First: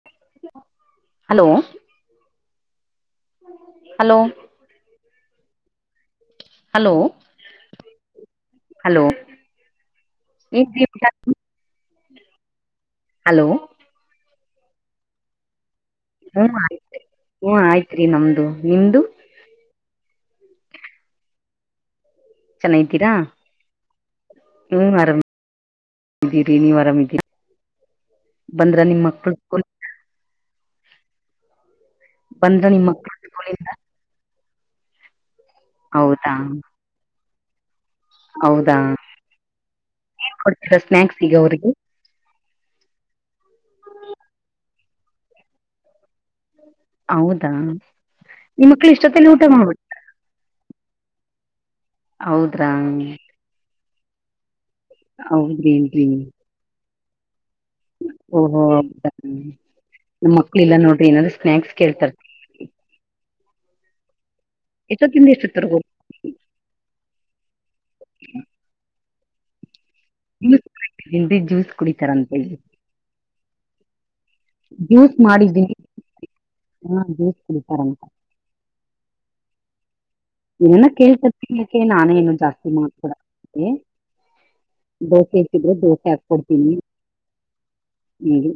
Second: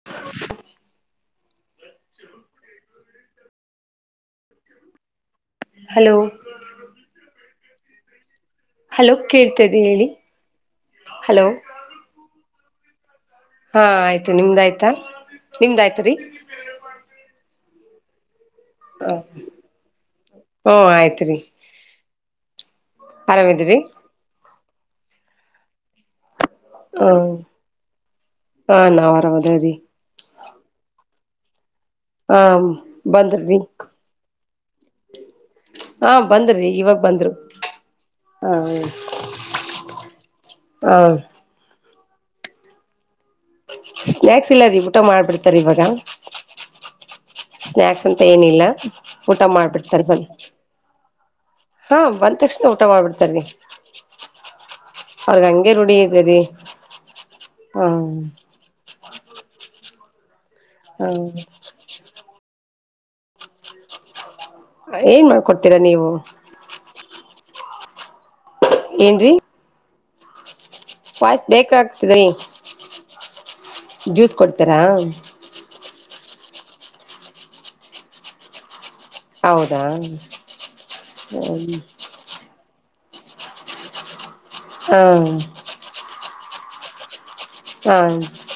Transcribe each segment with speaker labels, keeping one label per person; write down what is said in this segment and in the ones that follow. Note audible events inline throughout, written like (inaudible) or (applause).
Speaker 1: (inaudible)
Speaker 2: Hello hello
Speaker 1: hello
Speaker 2: hello
Speaker 1: hello ಕೇಳ್ತದೆ ಹೇಳಿ
Speaker 2: ಏನ್ರಿ ಊಟ
Speaker 1: ಹಲೋ.
Speaker 2: ಹಲೋ
Speaker 1: ಹಾ ಆಯ್ತು ನಿಮ್ದ ಆಯ್ತಾ ನಿಮ್ದ ಆಯ್ತಾ ರೀ.
Speaker 2: ಹ್ಮ ಆಯ್ತ್ರಿ ಹೂ ಆಯ್ತ್ರಿ ನಮ್ದು. ನಿಮ್ದು
Speaker 1: ಹು ಆಯ್ತ್ ರಿ.
Speaker 2: ಚೆನ್ನಾಗ್ದೀರಾ
Speaker 1: ಆರಾಮಿದ್ರಿ
Speaker 2: ಹುಂ ಆರಾಮ ನೀವ್ ಆರಾಮ ಇದ್ದೀರಿ
Speaker 1: ಹ್ಮ್ ಹಾ
Speaker 2: ಬಂದ್ರ ನಿಮ್
Speaker 1: ನಾವ್
Speaker 2: ಮಕ್ಕಳು ಸ್ಕೂ
Speaker 1: ಆರಾಮದೀವಿ ಹಾ
Speaker 2: ಬಂದ್ರ ನಿಮ್ ಮಕ್ಳು
Speaker 1: ಬಂದ್ರಿ ಈಗ
Speaker 2: ಸ್ಕೂಲಿಂದ
Speaker 1: ಹಾ
Speaker 2: ಹೌದಾ
Speaker 1: ಬಂದ್ರಿ ಇವಾಗ ಬಂದರು.
Speaker 2: ಹೌದಾ ಏನ್ ಕೊಡ್ತೀರಾ
Speaker 1: ಹ
Speaker 2: ಸ್ನಾಯಕ್ಸ್ ಈಗ ಅವ್ರಿಗೆ.
Speaker 1: ಸ್ನಾಯಕ್ಸ್ ಇಲ್ಲ ರೀ ಊಟ ಮಾಡ್ಬಿಡ್ತಾರ ಇವಾಗ.
Speaker 2: ಹೌದಾ
Speaker 1: ಸ್ನ್ಯಾಕ್ಸ್ ಅಂತ ಏನಿಲ್ಲಾ
Speaker 2: ನಿಮ್ ಮಕ್ಳು ಇಷ್ಟೊತ್ತಲ್ಲಿ ಊಟ
Speaker 1: ಊಟಾ
Speaker 2: ಮಾಡ್ಬಿ
Speaker 1: ಮಾಡ್ಬಿಡ್ತಾರೆ ಬಂದು ಹಾ ಬಂದ
Speaker 2: ಹೌದ್ರಾ
Speaker 1: ತಕ್ಷಣ ಊಟ ಮಾಡ್ಬಿಡ್ತಾರಿ. ಅವ್ರಗ ಹಂಗೆ ರೂಢಿ
Speaker 2: ಹೌದ್ರಿನ್ರಿ
Speaker 1: ಇದ್ದರಿ ಹ್ಮ.
Speaker 2: ಹ ಮಕ್ಕಳು ಇಲ್ಲ ನೋಡ್ರಿ ಏನಾದ್ರೂ
Speaker 1: ಹ
Speaker 2: ಸ್ನ್ಯಾಕ್ಸ್ ಕೇಳ್ತಾರೆ.
Speaker 1: ಏನ್
Speaker 2: ಎಷ್ಟೊತ್ತಿಂದ
Speaker 1: ಮಾಡ್ಕೊಡ್ತೀರಾ
Speaker 2: ಎಷ್ಟೊತ್ತರ್ಗ
Speaker 1: ನೀವು. ಏನ್ರೀ
Speaker 2: ಡಿ
Speaker 1: ವಾಯ್ಸ್
Speaker 2: ಜ್ಯೂಸ್
Speaker 1: ಬ್ರೇಕ್ ಆಗ್ತಿದೆ
Speaker 2: ಕುಡಿತಾರಂತೆ
Speaker 1: ಜ್ಯೂಸ್ ಕೊಡ್ತ
Speaker 2: ಜ್ಯೂಸ್ ಮಾಡಿದ್ದೀನಿ ಹ ಜ್ಯೂಸ್ ಕುಡಿತಾರಂತ
Speaker 1: ಹೌದಾ
Speaker 2: ನ ಕೇಳ್ತ ತಿಕ್ಕೆ ನಾನೇ ಏನು ಜಾಸ್ತಿ ಮಾಡ್ಕೊಡಲ ಅವರಿಗೆ.
Speaker 1: ಹಾ
Speaker 2: ದೋಸೆ ಇಸಿದ್ರೆ ದೋಸೆ ಹಾಕ್ಕೊಡ್ತೀನಿ
Speaker 1: ಹಾ
Speaker 2: ಹಂಗೆ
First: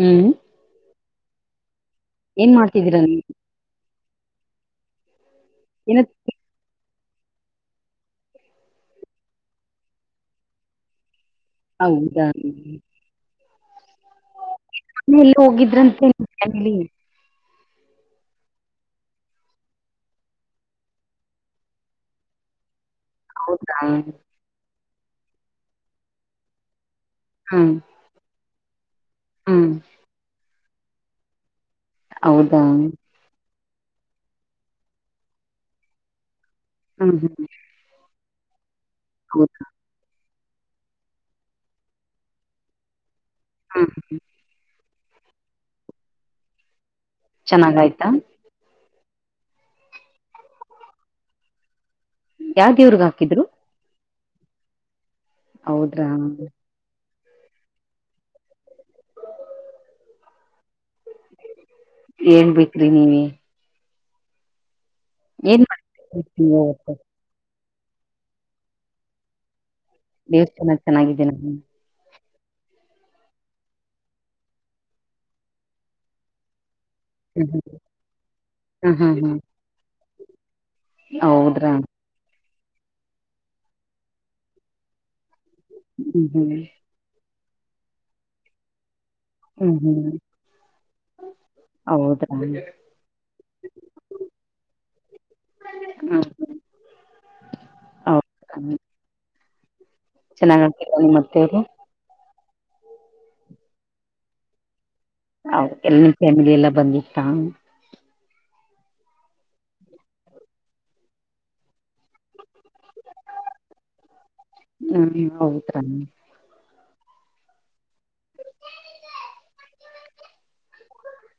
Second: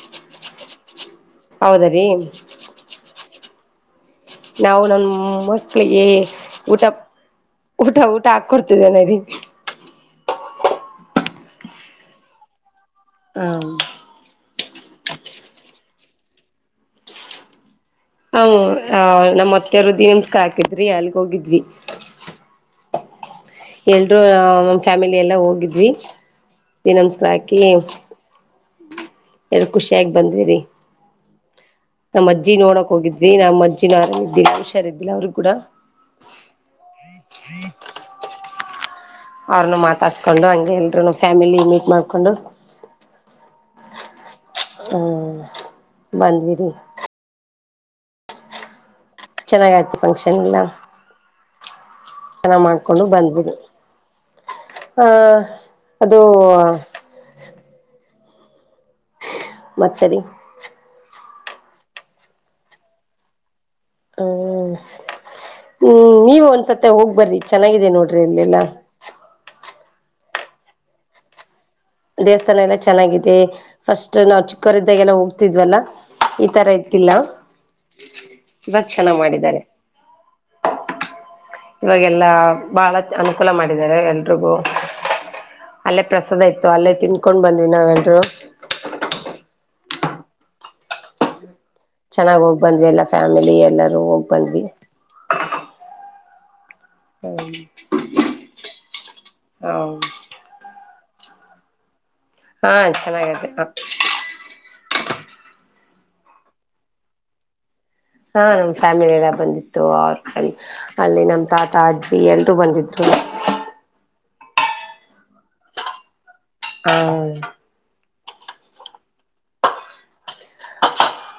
Speaker 2: ಹುಂ
Speaker 1: ಹೌದ ರೀ
Speaker 2: ಏನ್ ಮಾಡ್ತಿದ್ದೀರಾ ನೀವು
Speaker 1: ನಾವು ನನ್
Speaker 2: ಏನ
Speaker 1: ಮಕ್ಕಳಿಗೆ ಊಟಾ ಊಟಾ ಊಟಾ ಹಾಕ್ಕೊಡ್ತಿದ್ದೇನೆ
Speaker 2: ಹೌದಾ
Speaker 1: ಹ್
Speaker 2: ಎಲ್ಲಿಗೊ ಹೋಗಿದ್ರಂತೆ.
Speaker 1: ಹ್ ನಮ್ಮ ಅತ್ತೆರು ದಿಮಸ್ಕ ಹಾಕಿದ್ರಿ ಅಲ್ಲಿಗೆ ಹೋಗಿದ್ವಿ.
Speaker 2: ಹೌದಾ
Speaker 1: ಎಲ್ರೂ ಫ್ಯಾಮಿಲಿ ಎಲ್ಲಾ ಹೋಗಿದ್ವಿ. ದಿಡು ನಮಸ್ಕಾರ ಹಾಕಿ
Speaker 2: ಹ್ಮ್
Speaker 1: ಎಲ್
Speaker 2: ಹ್ಮ್
Speaker 1: ಖುಷಿಯಾಗಿ ಬಂದ್ವಿ ರೀ ನಮ್ಮ ಅಜ್ಜಿ
Speaker 2: ಹೌದಾ
Speaker 1: ನೋಡಕ್
Speaker 2: ಹ್ಮ್
Speaker 1: ಹೋಗಿದ್ವಿ ಇ ನಮ್ಮ ಅಜ್ಜಿ ಆರಾಮ್ ಹುಷಾರ್ ಇದ್ದಿರಲಿಲ್ಲಾ ಅವ್ರರುೂ
Speaker 2: ಹುಂ ಹುಂ
Speaker 1: ಅವ್ರೂ ಮಾತಾಡಿಸಕೊಂಡು ಹಂಗೆ ಎಲ್ಲರೂ ಫ್ಯಾಮಿಲಿ ಮೀಟ್ ಮಾಡಿಕೊಂಡು
Speaker 2: ಹುಂ
Speaker 1: ಹುಂ ಬಂದಿವಿರಿ
Speaker 2: ಚೆನ್ನಾಗಿ ಆಯ್ತಾ
Speaker 1: ಚೆನ್ನಾಗಿ ಆಯ್ತಿ ಫಂಕ್ಷನ್ ಎಲ್ಲ ಎಲ್ಲಾ
Speaker 2: ಯಾವ ದೇವ್ರಗ್
Speaker 1: ಮಾಡ್ಕೊಂಡು
Speaker 2: ಹಾಕಿದ್ರು
Speaker 1: ಬಂದವಿ ಆ
Speaker 2: ಹೌದ್ರಾ
Speaker 1: ಅದು ಮತ್ ರೀ
Speaker 2: ಏನ್ ಬೇಕ್ರಿ ನೀಮಗೆ
Speaker 1: ಹಂ
Speaker 2: ಏನ್
Speaker 1: ಹುಂ ನೀವ
Speaker 2: ಮಾಡ್ತೀರಿ
Speaker 1: ಒಂದ್ಸತ್ತ
Speaker 2: ಅವತ್ತು
Speaker 1: ಹೋಗ್ ಬರ್ರಿ ಚೆನ್ನಾಗಿದೆ ನೋಡ್ರಿ ಇಲ್ಲೆಲ್ಲಾ.
Speaker 2: ದೇವಸ್ಥಾನ ಚೆನ್ನಾಗಿದ್ದೆ ನಾನು
Speaker 1: ದೇವಸ್ಥಾನ ಎಲ್ಲಾ ಚೆನ್ನಾಗಿದೆ ಫಸ್ಟ್ ನಾವು ಚಿಕ್ಕವರಿದ್ದಾಗ ಎಲ್ಲಾ ಹೋಗ್ತಿದ್ವಲ್ಲಾ ಈ ತರ ಇ ಇಲ್ಲ ಇವಾಗ
Speaker 2: ಹ್ಮ್ ಹ್ಮ್ ಹ್ಮ್
Speaker 1: ಚನಾಗ್
Speaker 2: ಹ್ಮ್
Speaker 1: ಮಾಡಿದ್ದಾರೆ
Speaker 2: ಹೌದ್ರಾ
Speaker 1: ಇವಾಗ್ ಎಲ್ಲಾ ಬಹಳ ಅನುಕೂಲ ಮಾಡಿದ್ದಾರೆ ಎಲ್ರಿಗೂ ಅಲ್ಲೇ
Speaker 2: ಹ್ಮ್
Speaker 1: ಪ್ರಸಾದ
Speaker 2: ಹ್ಮ್
Speaker 1: ಇತ್ತು ಅಲ್ಲೇ ತಿನ್ಕೊಂಡು ಬಂದ್ವಿ ನಾವೆಲ್ರರು
Speaker 2: ಹ್ಮ್ ಹ್ಮ್ ಹೌದಾ
Speaker 1: ಚೆನ್ನಾಗಿ ಹೋಗಿ
Speaker 2: ಹ್ಮ್
Speaker 1: ಬಂದ್ವಿ ಎಲ್ಲ ಫ್ಯಾಮಿಲಿ ಎಲ್ಲರೂ ಹೋಗಿ ಬಂದ್ವಿ
Speaker 2: ಹಾ
Speaker 1: ಹ್ಮ (inaudible)
Speaker 2: ಹೌ ದ
Speaker 1: ಹೌ
Speaker 2: ಚೆನ್ನಾಗ ಆಗ್ತ ನಿಮ್ ಅತ್ತೆವರು
Speaker 1: ಹಾ ಚೆನ್ನಾಗತಿ
Speaker 2: ಹ ಎಲ್ಲ ನಿಮ್ ಫ್ಯಾಮಿಲಿ ಎಲ್ಲಾ ಬಂದಿತಾ
Speaker 1: ಹಾ ನಮ್ ಫ್ಯಾಮಿಲಿ ಎಲ್ಲ ಬಂದಿತ್ತು ಅವ್ರ ಫ್ಯಾ ಅಲ್ಲಿ ನಮ್ಮ ತಾತ ಅಜ್ಜಿ ಎಲ್ರೂ ಬಂದಿದ್ರು
Speaker 2: ಹಾ ಹೌದ್ರಾ
Speaker 1: ಹಾ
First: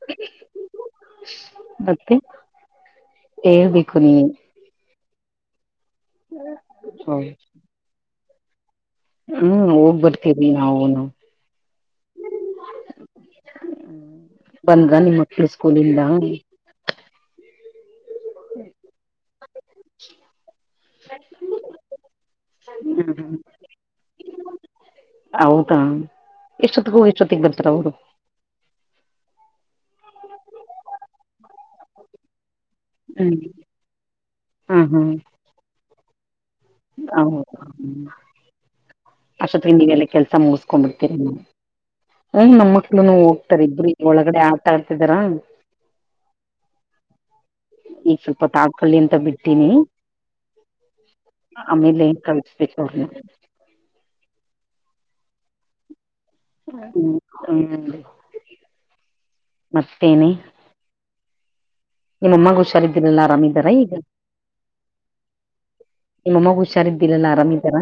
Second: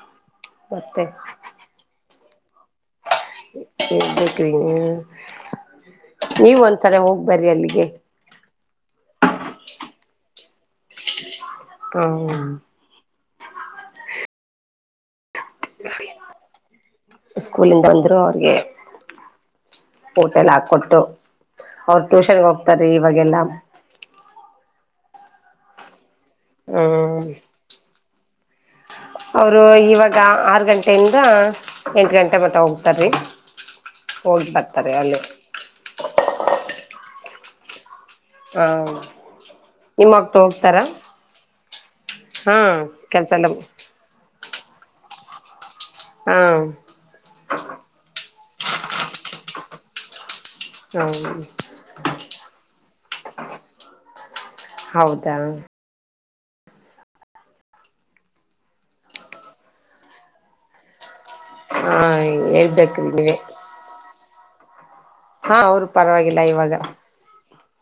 Speaker 2: (inaudible)
Speaker 1: ಮತ್ತೆ
Speaker 2: ಮತ್ತಿ
Speaker 1: ಹೇಬೇಕ್ರಿ ನೀ ನೀವ್ ಒಂದ್ಸಲ
Speaker 2: ಹೌದು.
Speaker 1: ಹೋಗ್ಬರ್ರಿ ಅಲ್ಲಿಗೆ
Speaker 2: ಹ್ಮ್ ಹೋಗ್ಬರ್ತೀರಿ ನಾವುನು
Speaker 1: ಹ ಹ್ಮ್
Speaker 2: ಬಂದ್ರಾ ನಿಮ್ ಮಕ್ಳು ಸ್ಕೂಲಿಂದ
Speaker 1: ಸ್ಕೂಲಿಂದ ಬಂದ್ರು ಆಗ್ಲೇ ಊಟ ಎಲ್ಲ ಹಾಕೊಟ್ಟು ಅವ್ರ ಟ್ಯೂಷನ್ಗೆ ಹೋಗ್ತಾರೀ
Speaker 2: ಹ್ಮ್
Speaker 1: ಇವಾಗೆಲ್ಲ
Speaker 2: ಹೌದಾ ಎಷ್ಟೊತ್ತಿಗೆ ಹೋಗ್
Speaker 1: ಹ್ಮ್
Speaker 2: ಎಷ್ಟೊತ್ತಿಗೆ ಬರ್ತಾರ ಅವರು
Speaker 1: ಅವರು ಇವಾಗ ಆರು ಗಂಟೆಯಿಂದ ಎಂಟು ಗಂಟೆ ಬರ್ತ ಹೋಗ್ ಬತ್ತಾರಿ
Speaker 2: ಹ್ಮ್
Speaker 1: ಹೋಗಿ
Speaker 2: ಹ್ಮ್
Speaker 1: ಬರ್ತಾರೆ ಅಲ್ಲಿ
Speaker 2: ಹೌದ
Speaker 1: ಹ
Speaker 2: ಅಷ್ಟರಲ್ಲಿ ತಿಂಡಿಗೆಲ್ಲ
Speaker 1: ನಿಮ್ಮ
Speaker 2: ಕೆಲ್ಸ
Speaker 1: ಮಕ್ಳು ಹೋಗ್ತಾರಾ
Speaker 2: ಮುಗಿಸಕೊಂಡ್ಬಿಡ್ತೀರ ಹ್ಮ
Speaker 1: ಹಾ
Speaker 2: ನಮ್ ಮಕ್ಳುನು
Speaker 1: ಕೆಲ್ಸ ಎಲ್ಲ
Speaker 2: ಹೋಗ್ತಾರ ಇಬ್ರಗ ಒಳಗಡೆ ಆಟಾಡ್ತಿದಾರ
Speaker 1: ಹ್ಮ
Speaker 2: ಈಗ್ ಸ್ವಲ್ಪ ಆಡ್ ಳ್ಕೊಳ್ಳಿ ಅಂತ ಬಿಟ್ಟಿನಿ
Speaker 1: ಹ
Speaker 2: ಆಮೇಲೆ ಏನ್ ಕಳಿಸ್ಬೇಕು ಅವ್ರ್ನ
Speaker 1: ಹೌದಾ
Speaker 2: ಹ್ಮ ಹ್ಮ ಮತ್ತೇನೆ
Speaker 1: ಹಾ
Speaker 2: ನಿಮ್ಮಮ್ಮಗ
Speaker 1: ಹೇಳ್ಬೇಕ್ರಿ
Speaker 2: ಹುಷಾರಿದ್ರಲ್ಲಾ
Speaker 1: ನೀವೇ
Speaker 2: ಆರಾಮ ಇದಾರ ಈಗ
Speaker 1: ಹಾ ಅವರು ಪರವಾಗಿಲ್ಲ
Speaker 2: ನಿಮ್ಮಮ್ಮಗ
Speaker 1: ಇವಾಗ
Speaker 2: ಹುಷಾರಿದ್ದಿಲ್ಲಲ್ಲ ಆರಾಮ್ ಇದ್ದಾರ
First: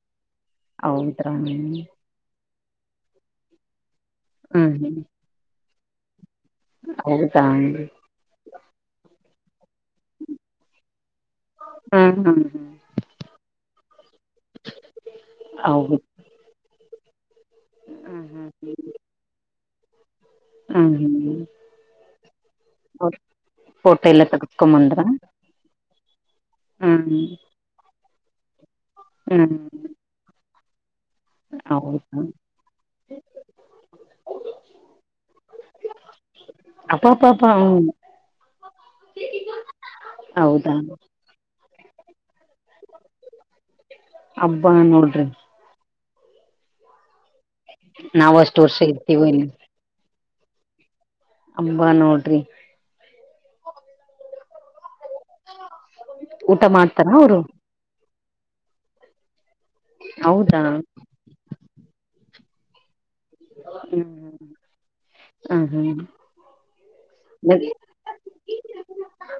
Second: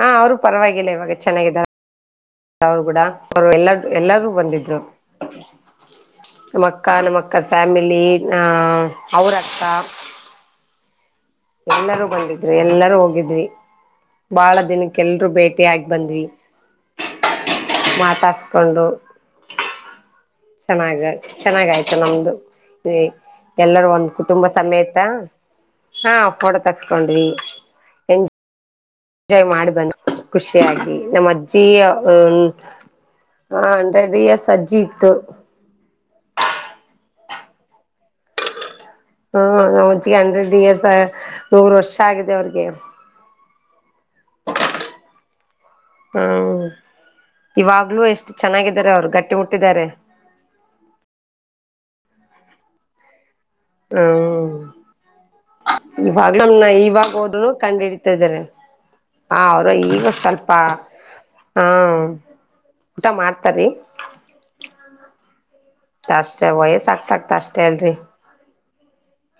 Speaker 1: ಹಾ ಅವ್ರು ಪರವಾಗಿಲ್ಲ ಇವಾಗ ಚೆನ್ನಾಗಿದ್ದಾರೆ
Speaker 2: ಹ್ಮ್
Speaker 1: ಅವರು ಕೂಡ ಅವರು ಎಲ್ಲ ಎಲ್ಲಾರೂ ಬಂದಿದ್ರು
Speaker 2: ಹ್ಮ್
Speaker 1: ನಮ್ ಅಕ್ಕ ನಮ್ಮ ಅಕ್ಕ
Speaker 2: ಹೌದಾ ಹ್ಮ್
Speaker 1: ಫ್ಯಾಮಿಲಿ ನ ಅವ್ರಕ್ಕ
Speaker 2: ಹ್ಮ್ (unintelligible)
Speaker 1: ಎಲ್ಲರೂ
Speaker 2: ಹ್ಮ್
Speaker 1: ಬಂದಿದ್ರು ಎಲ್ಲರೂ ಹೋಗಿದ್ವಿ ಬಹಳ ದಿನಕ್ಕೆಲ್ರುೂ ಭೇಟಿಯಾಗಿ
Speaker 2: ಹೌದು
Speaker 1: ಬಂದ್ವಿ
Speaker 2: ಹ್ಮ್ ಹ್ಮ್
Speaker 1: ಮಾತಾಡ್ಸ್ಕೊಂಡು
Speaker 2: ಹ್ಮ್
Speaker 1: ಚೆನ್ನಾಗ
Speaker 2: ಹ್ಮ್
Speaker 1: ಚೆನ್ನಾಗಾಯ್ತು ನಮ್ದು
Speaker 2: ಅವ್ರ
Speaker 1: ಎಲ್ಲರೂ
Speaker 2: ಫೋಟೋ
Speaker 1: ಒಂದ್
Speaker 2: ಎಲ್ಲ
Speaker 1: ಕುಟುಂಬ ಸಮೇತ
Speaker 2: ತಗಸ್ಕೊಂಬಂದ್ರ
Speaker 1: ಹಾ ಫೋಟೋ
Speaker 2: ಹ್ಮ್
Speaker 1: ತಕ್ಸ್ಕೊಂಡ್ವಿ ಎಂಜಾಯ್
Speaker 2: ಹ್ಮ್
Speaker 1: ಮಾಡ್ ಬಂದ ಖುಷಿಯಾಗಿ ನಮ್ಮ್ ಅಜ್ಜಿ
Speaker 2: ಹೌದಾ
Speaker 1: ಹ್ಮ್ ಹಾ ಹಂಡ್ರೆಡ್ ಇಯರ್ಸ್ ಅಜ್ಜಿ ಇತ್ತು
Speaker 2: ಅಪ್ಪ ಅಪ್ಪಪ
Speaker 1: ಹಾ ನಮ್ ಅಜ್ಜಿಗೆ ಹಂಡ್ರೆಡ್ ಇಯರ್ಸ್ ನೂರು ವರ್ಷ ಆಗಿದೆ ಅವ್ರಿಗೆ
Speaker 2: ಹಬ್ಬಾ ನೋಡ್ರಿ
Speaker 1: ಹ್ಮ ಇವಾಗ್ಲೂ ಎಷ್ಟು
Speaker 2: ನಾವ್ ಅಷ್ಟ್ ವರ್ಷ
Speaker 1: ಚೆನ್ನಾಗಿದ್ದಾರೆ ಅವ್ರು
Speaker 2: ಇರ್ತೀವೋ
Speaker 1: ಗಟ್ಟಿ ಮುಟ್ಟಿದ್ದಾರೆ
Speaker 2: ಅಂಬಾ ನೋಡ್ರಿ
Speaker 1: ಹ್ಮ ಇವಾಗ್ಲು
Speaker 2: ಊಟ
Speaker 1: ನ
Speaker 2: ಮಾಡ್ತಾರ
Speaker 1: ಇವಾಗ
Speaker 2: ಅವರು
Speaker 1: ಹೋದ್ರು ಕಂಡು ಹಿಡಿತ ಇದಾರೆ ಆ ಅವರು ಈಗ ಸ್ವಲ್ಪ
Speaker 2: ಹೌದಾ
Speaker 1: ಹಾ ಊಟ ಮಾಡ್ತಾರಿ
Speaker 2: ಹ್ಮ್ ಹ್ಮ್ ಹ ಹಾ
Speaker 1: ಅಷ್ಟೇ ವಯಸ್ಸ ಆಗ್ತ ಆಗ್ತ ಅಷ್ಟೇ ಅಲ್ರಿ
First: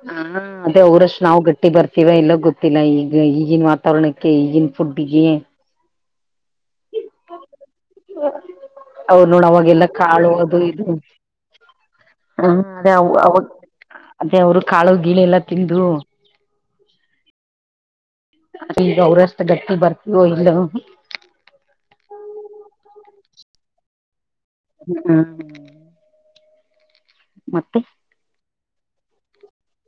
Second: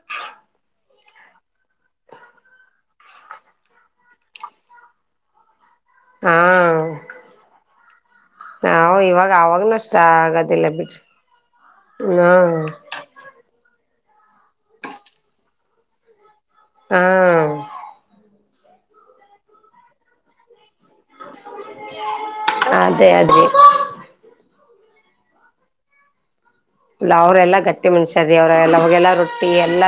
Speaker 2: ಹ (inaudible) ಹ ಅದೆ ಅವರಷ್ಟು ನಾವು ಗಟ್ಟಿ ಬರ್ತಿವ ಎಲ್ಲ ಗೊತ್ತಿಲ್ಲ ಈಗ ಈಗಿನ ವಾತಾವರಣಕ್ಕೆ ಈಗಿನ ಫುಡ್ಗೆ
Speaker 1: ಹಾ ನಾವು
Speaker 2: ಅವ್ರ್
Speaker 1: ಇವಾಗ
Speaker 2: ನೋಡು
Speaker 1: ಅವಾಗನು
Speaker 2: ಅವಾಗೆಲ್ಲ
Speaker 1: ಅಷ್ಟ
Speaker 2: ಕಾಳು ಅದು
Speaker 1: ಆಗೋದಿಲ್ಲ
Speaker 2: ಇದು
Speaker 1: ಬಿಡ್ರಿ ಹಾ
Speaker 2: ಅದೆ ಅವ್ ಅವರು ಕಾಳು ಗೀಳು ಎಲ್ಲಾ ತಿಂದು
Speaker 1: ಹಾ
Speaker 2: ಈಗ ಅವ್ರಷ್ಟ ಗಟ್ಟಿ ಬರ್ತವೋ ಇಲ್ಲ
Speaker 1: ಅದೇ ಅದೇ
Speaker 2: ಹ್ಮ
Speaker 1: ಲ್ಲ ಅವರೆಲ್ಲ ಗಟ್ಟಿ ಮನುಷ್ಯ ದ ಅವ್ರ ಅವಾಗೆಲ್ಲ ರೊಟ್ಟಿ ಎಲ್ಲ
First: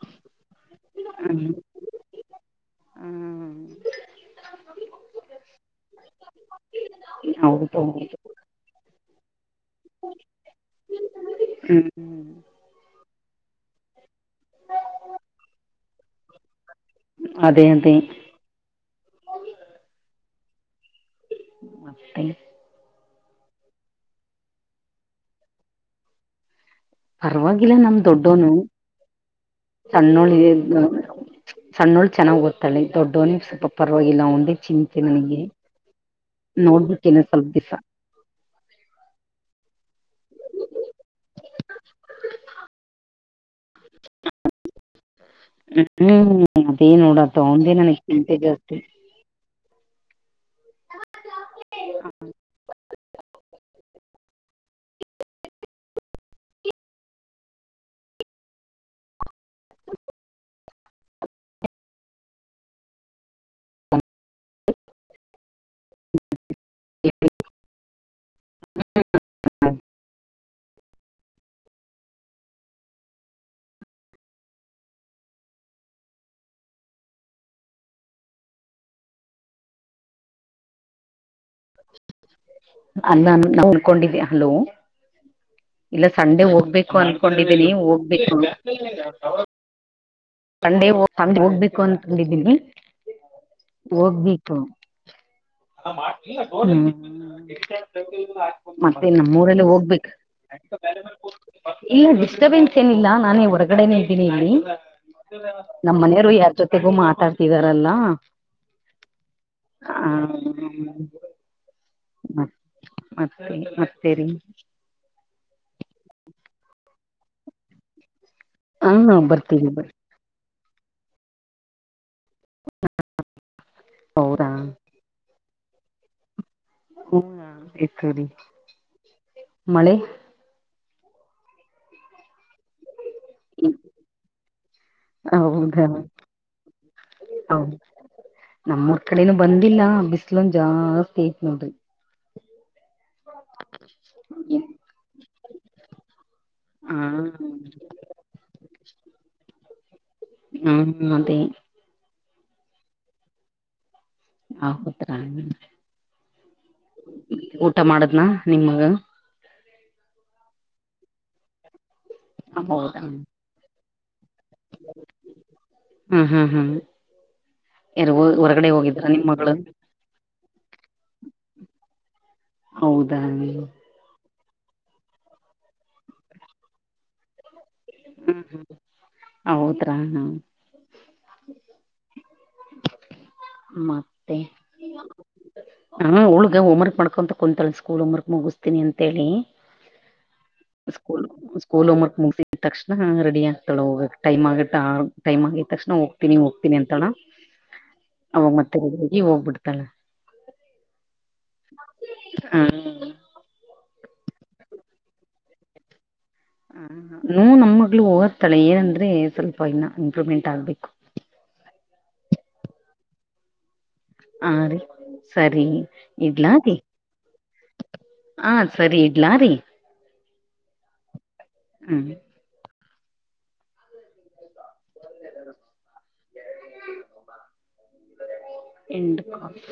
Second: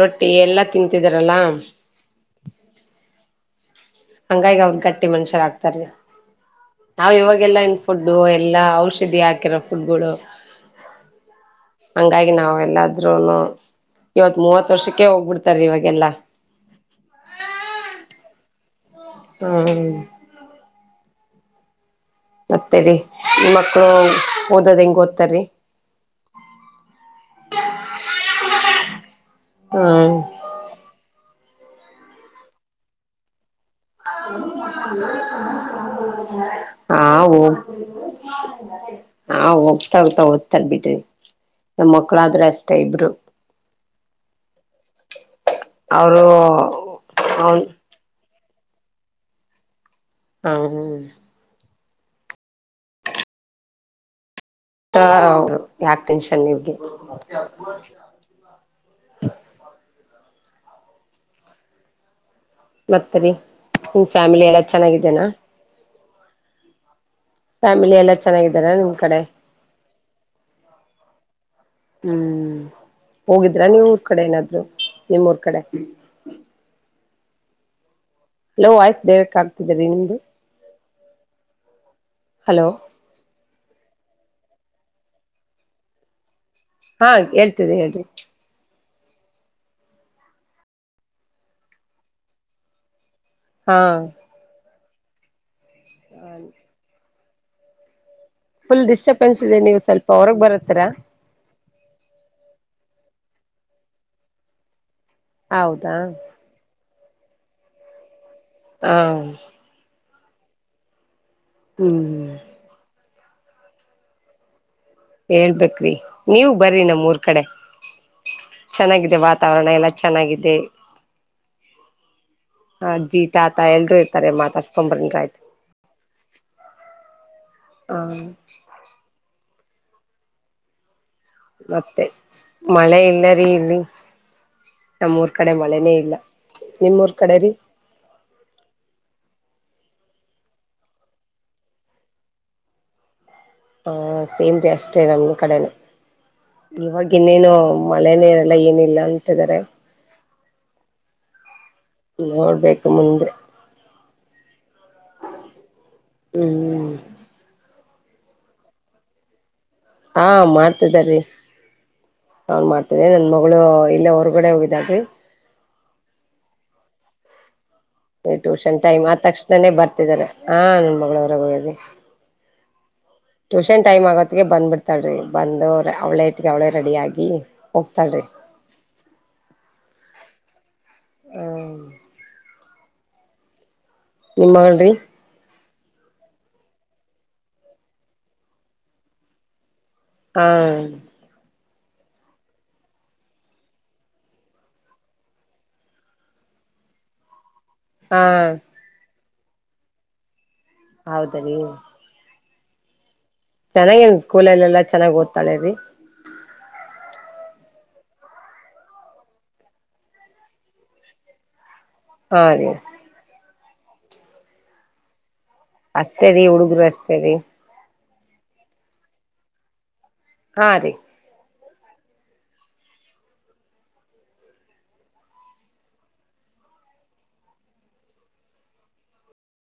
Speaker 1: ರೊಟ್ಟಿ ಎಲ್ಲಾ ತಿಂತಿದಾರಲ್ಲಾ
Speaker 2: ಹ
Speaker 1: ಹಂಗಾಗಿ ಅವ್ರ ಗಟ್ಟಿ ಮನುಷ್ಯರ ಆಗ್ತಾರೀ ನಾವು ಇವಾಗೆಲ್ಲ
Speaker 2: ಹೌದು
Speaker 1: ಇನ
Speaker 2: ಹೌದು
Speaker 1: ಫುಡ್ಡು ಎಲ್ಲ ಔಷಧಿ ಹಾಕಿರೋ ಫುಡ್ಗಳು
Speaker 2: ಹ್ಮ್
Speaker 1: ಹಂಗಾಗಿ ನಾವ್ ಎಲ್ಲಾದ್ರೂನು ಇವತ್ ಮೂವತ್ ವರ್ಷಕ್ಕೆ ಹೋಗ್ಬಿಡ್ತಾರ ಇವಾಗೆಲ್ಲ
Speaker 2: ಅದೇ ಅದೇ
Speaker 1: ಹಾ
Speaker 2: ಹತ (unintelligible)
Speaker 1: ಮತ್ತೆರಿ ನಿಮ್ ಮಕ್ಳು ಓದೋದ್ ಹೆಂಗ್ ಓದ್ತಾರೀ
Speaker 2: ಪರವಾಗಿಲ್ಲ ನಮ್ ದೊಡ್ಡೋನು
Speaker 1: ಹ್ಮ್
Speaker 2: ಸಣ್ಣವ್ಳ್ ಇದ್ ಸಣ್ಣುಳು ಚೆನ್ನಾಗ್ ಓದ್ತಳಿ ದೊಡ್ಡೋನೆ ಸ್ವಲ್ಪ
Speaker 1: ಹ
Speaker 2: ಪರವಾಗಿಲ್ಲ
Speaker 1: ವು
Speaker 2: ಅವಂದೇ
Speaker 1: (unintelligible)
Speaker 2: ಚಿಂತೆ ನನಗೆ ನೋಡ್ಬೇಕ ಇನ್ನ ಸ್ವಲ್ಪ ದಿವ್ಸ
Speaker 1: ಹಾ ಹೋಗ್ತಾ ಹೋಗ್ತಾ ಓದ್ತಾರ ಬಿಡ್ರಿ ನಮ್ಮ್ ಮಕ್ಳಾದ್ರೆ ಅಷ್ಟ ಇಬ್ರು
Speaker 2: ಹ್ಮ
Speaker 1: ಅವರು
Speaker 2: ಹ್ಮ್ ಅದೇನ್ ನೋಡ ತ
Speaker 1: ಅವ್ನ್
Speaker 2: ಒಂದಿನ ಹ (unintelligible) ಹ (inaudible)
Speaker 1: ಹಾ.
Speaker 2: (unintelligible)
Speaker 1: ಹೌ ಯಾಕೆ ಟೆನ್ಷನ್ ನಿಮಗೆ. ಮತ್ತರಿ ನಿಮ್ಮ ಫ್ಯಾಮಿಲಿ ಎಲ್ಲ ಚೆನ್ನಾಗಿದ್ದಾರಾ. ಫ್ಯಾಮಿಲಿ ಎಲ್ಲಾ ಚೆನ್ನಾಗಿದಾರಾ ನಿಮ್ ಕಡೆ. ಹ್ಮ್ ಹೋಗಿದ್ರ ನೀವ ಊರ್ ಕಡೆ ಏನಾದ್ರು ನಿಮ್ಮ ಊರು ಕಡೆ ಹಲೋ
Speaker 2: (unintelligible) ಹಲೋ ಇಲ್ಲ ಸಂಡೆ ಹೋಗ. ಹೋಗ್ಬೇಕು
Speaker 1: ಹಾ
Speaker 2: ಅನ್ಕೊಂಡಿದ್ದೀನಿ
Speaker 1: ಹೇಳ್ತಿದೆ ಹೇಳ್ರಿ
Speaker 2: ಹೋಗ್ಬೇಕು. ಸಂಡೆ ಹೋಗ್ಬೇಕು ಅಂತಕೊಂಡಿದೀನಿ
Speaker 1: ಹಾ
Speaker 2: ಹೋಗ್ಬೇಕು. (unintelligible)
Speaker 1: ಫುಲ್
Speaker 2: ಮತ್ತೆ
Speaker 1: ಡಿಸ್ಟರ್ಬೆನ್ಸ್ ಇದೆ
Speaker 2: ನಮ್ಮೂಊರಲ್ಲಿ
Speaker 1: ನೀವು ಸ್ವಲ್ಪ
Speaker 2: ಹೋಗ್ಬೇಕು.
Speaker 1: ಹೊರಗ್ ಬರತ್ತೀರಾ
Speaker 2: ಇಲ್ಲ ಡಿಸ್ಟರ್ಬೆನ್ಸ್ ಏನಿಲ್ಲ ನಾನೇ ಹೊರಗಡೆನೆೇ ಇದ್ದೀನಿ ಇಲ್ಲಿ.
Speaker 1: ಹೌದಾ
Speaker 2: ನಮ್ಮ್ ಮನೆಯವರು ಯಾರ್ ಜೊತೆಗೂ ಮಾತಾಡ್ತಿದಾರಲ್ಲ.
Speaker 1: ಹ್ಮ
Speaker 2: ಹಾ
Speaker 1: ಹ್ಮ್
Speaker 2: ಮತ್ ಮತ್ತೆ ಮತ್ತೇರಿ.
Speaker 1: ಹೇಳ್ಬೇಕ್ರಿ ನೀವು ಬರ್ರಿ ನಮೂರ್ ಕಡೆ
Speaker 2: ಹಾ
Speaker 1: ಚೆನ್ನಾಗಿದೆ ವಾತಾವರಣ
Speaker 2: ಬರ್ತೀವಿ
Speaker 1: ಎಲ್ಲ.
Speaker 2: ಬರ್
Speaker 1: ಚೆನ್ನಾಗಿದೆ ಅಜ್ಜಿ ತಾತ ಎಲ್ರೂ.
Speaker 2: ಹೌದಾ
Speaker 1: ಮಾತಾಡ್ಸ್ಕೊಂಬ್ರನ್ ಆಯ್ತು.
Speaker 2: ಹ್ಮ
Speaker 1: ಹ
Speaker 2: ಮಳೆ.
Speaker 1: ಮತ್ತೆ ಮಳೆ ಇಲ್ಲರಿ ಮಳೆ ಇಲ್ಲರೀ ಇಲ್ಲಿ. ನಮ್ಮೂರ್ ಕಡೆ
Speaker 2: ಹೌದಾ
Speaker 1: ಮಳೆನೇ ಇಲ್ಲ ನಿಮ್ಮೂರ್ ಕಡೆರೀ.
Speaker 2: ನಮ್ಮೂಊರ್ ಕಡೆನ ಬಂದಿಲ್ಲ ಬಿಸ್ಲು ಒಂದ ಜಾಸ್ತಿ ಐತ್ ನೋಡ್ರಿ.
Speaker 1: ಹ ಸೇಮ್ ಅಷ್ಟೇ ನಮ್ ಕಡೆನು.
Speaker 2: ಹಾ
Speaker 1: ಇವಾಗ ಇನ್ನೇನು ಮಳೆನೇನೆಲ್ಲ ಏನಿಲ್ಲ ಅಂತಿದಾರೆ.
Speaker 2: ಹ್ಮ ಅದೇ
Speaker 1: ನೋಡ್ಬೇಕು ಮುಂದೆ.
Speaker 2: ಆ
Speaker 1: ಹ್ಮ್
Speaker 2: ಊಟ ಮಾಡದ್ನಾ ನಿಮ್ಮ ಮಗ
Speaker 1: ಹಾ ಮಾಡ್ತಿದ್ದಾರೀ ಅವನ್
Speaker 2: ಹೌದಾ
Speaker 1: ಮಾಡ್ತೇನಿ ನನ್ ಮಕ್. ಅವಳ ಇಲ್ಲೇ ಹೊರಗಡೆ ಹೋಗಿದಾಳೆ
Speaker 2: ಹ್ಮ್ ಹ್ಮ್. ಯಾರು ಹೊರಗಡೆ
Speaker 1: ಟ್ಯೂಷನ್
Speaker 2: ಹೋಗಿದ್ರ
Speaker 1: ಟೈಮ್ ಆದ
Speaker 2: ನಿಮ್ ಮಗಳು
Speaker 1: ತಕ್ಷಣನೇ ಬರ್ತಿದಿದ್ದಾರೆ ಹ ನನ್ ಮಗಳವ್ರಾಗ ಹೋಗ್ರಿ.
Speaker 2: ಹೌದಾ.
Speaker 1: ಟೈಮ್ ಆಗೋತ್ತಗೆ ಬಂದ್ಬಿಡ್ತಾಳ್ರಿ ಬಂದು ಅವ್ಳೇ ಅವಳೇ ರೆಡಿ ಆಗಿ. ಹೋಗ್ತಾಳ್ರಿ
Speaker 2: ಹ್ಮ್ ಹ್ಮ್ ಹೌದ್ರಾ ಹ್ಮ.
Speaker 1: ಹ್ಮ
Speaker 2: (inaudible)
Speaker 1: ನಿಮ್ಮ ಮಗಳುರೀ.
Speaker 2: ಹಾ (unintelligible) ಹೋಮ್ವರ್ಕ್ ಮಾಡ್ಕೊಂತ ಕುಂತ ಸ್ಕೂಲ್ ಹೋಮ್ವರ್ಕ್ ಮುಗಿಸ್ತಿನಿ ಅಂತ ಹೇಳಿ.
Speaker 1: ಹಾ
Speaker 2: (inaudible) ಸ್ಕೂಲ್ ಹೋಮ್ ವರ್ಕ್ ಮುಗಿಸಿದ ತಕ್ಷಣ ರೆಡಿ ಆಗ್ತಾಳ ಹೋಗಕ್ ಟೈಮ ಆಗಿ ಆ ಟೈಮ್ ಆಗಿದ ತಕ್ಷಣ ಹೋಗ್ತನಿಹೋಗ್ತೀನಿ ಅಂತಾಳ. ಅವಾಗ
Speaker 1: ಹಾ
Speaker 2: ಮತ್ತೆ ಹೋಗ್ಬಿಡ್ತಳ.
Speaker 1: ಹೌದ ರೀ
Speaker 2: ಹಾ
Speaker 1: ಚೆನ್ನಾಗಿ ನ್ ಸ್ಕೂಲಲ್ಲಿ ಎಲ್ಲಾ ಚೆನ್ನಾಗಿ ಓದತಾಳೆ ರೀ
Speaker 2: ಹುಂ ನೂ ನಮ್ಮ ಮಗಳು ಓದತಾಳೆ ಏನಂದ್ರೆ ಸ್ವಲ್ಪ ಇನ್ನು ಇಂಪ್ರೂವ್ಮೆಂಟ್ ಆಗ್ಬೇಕು
Speaker 1: ಹಾ ರಿ
Speaker 2: ಹಾ ರೀ ಸರಿ
Speaker 1: ಅಷ್ಟ ರಿ
Speaker 2: ಇಡ್ಲಾ ರೀ
Speaker 1: ಹುಡುಗರು ಅಷ್ಟೆ ರಿ
Speaker 2: ಹಾ ಸರಿ ಇಡ್ಲ ರೀ
Speaker 1: ಹಾ ರೀ
Speaker 2: ಹುಂ (inaudible) ಎಂಡ ಕಾಪಿ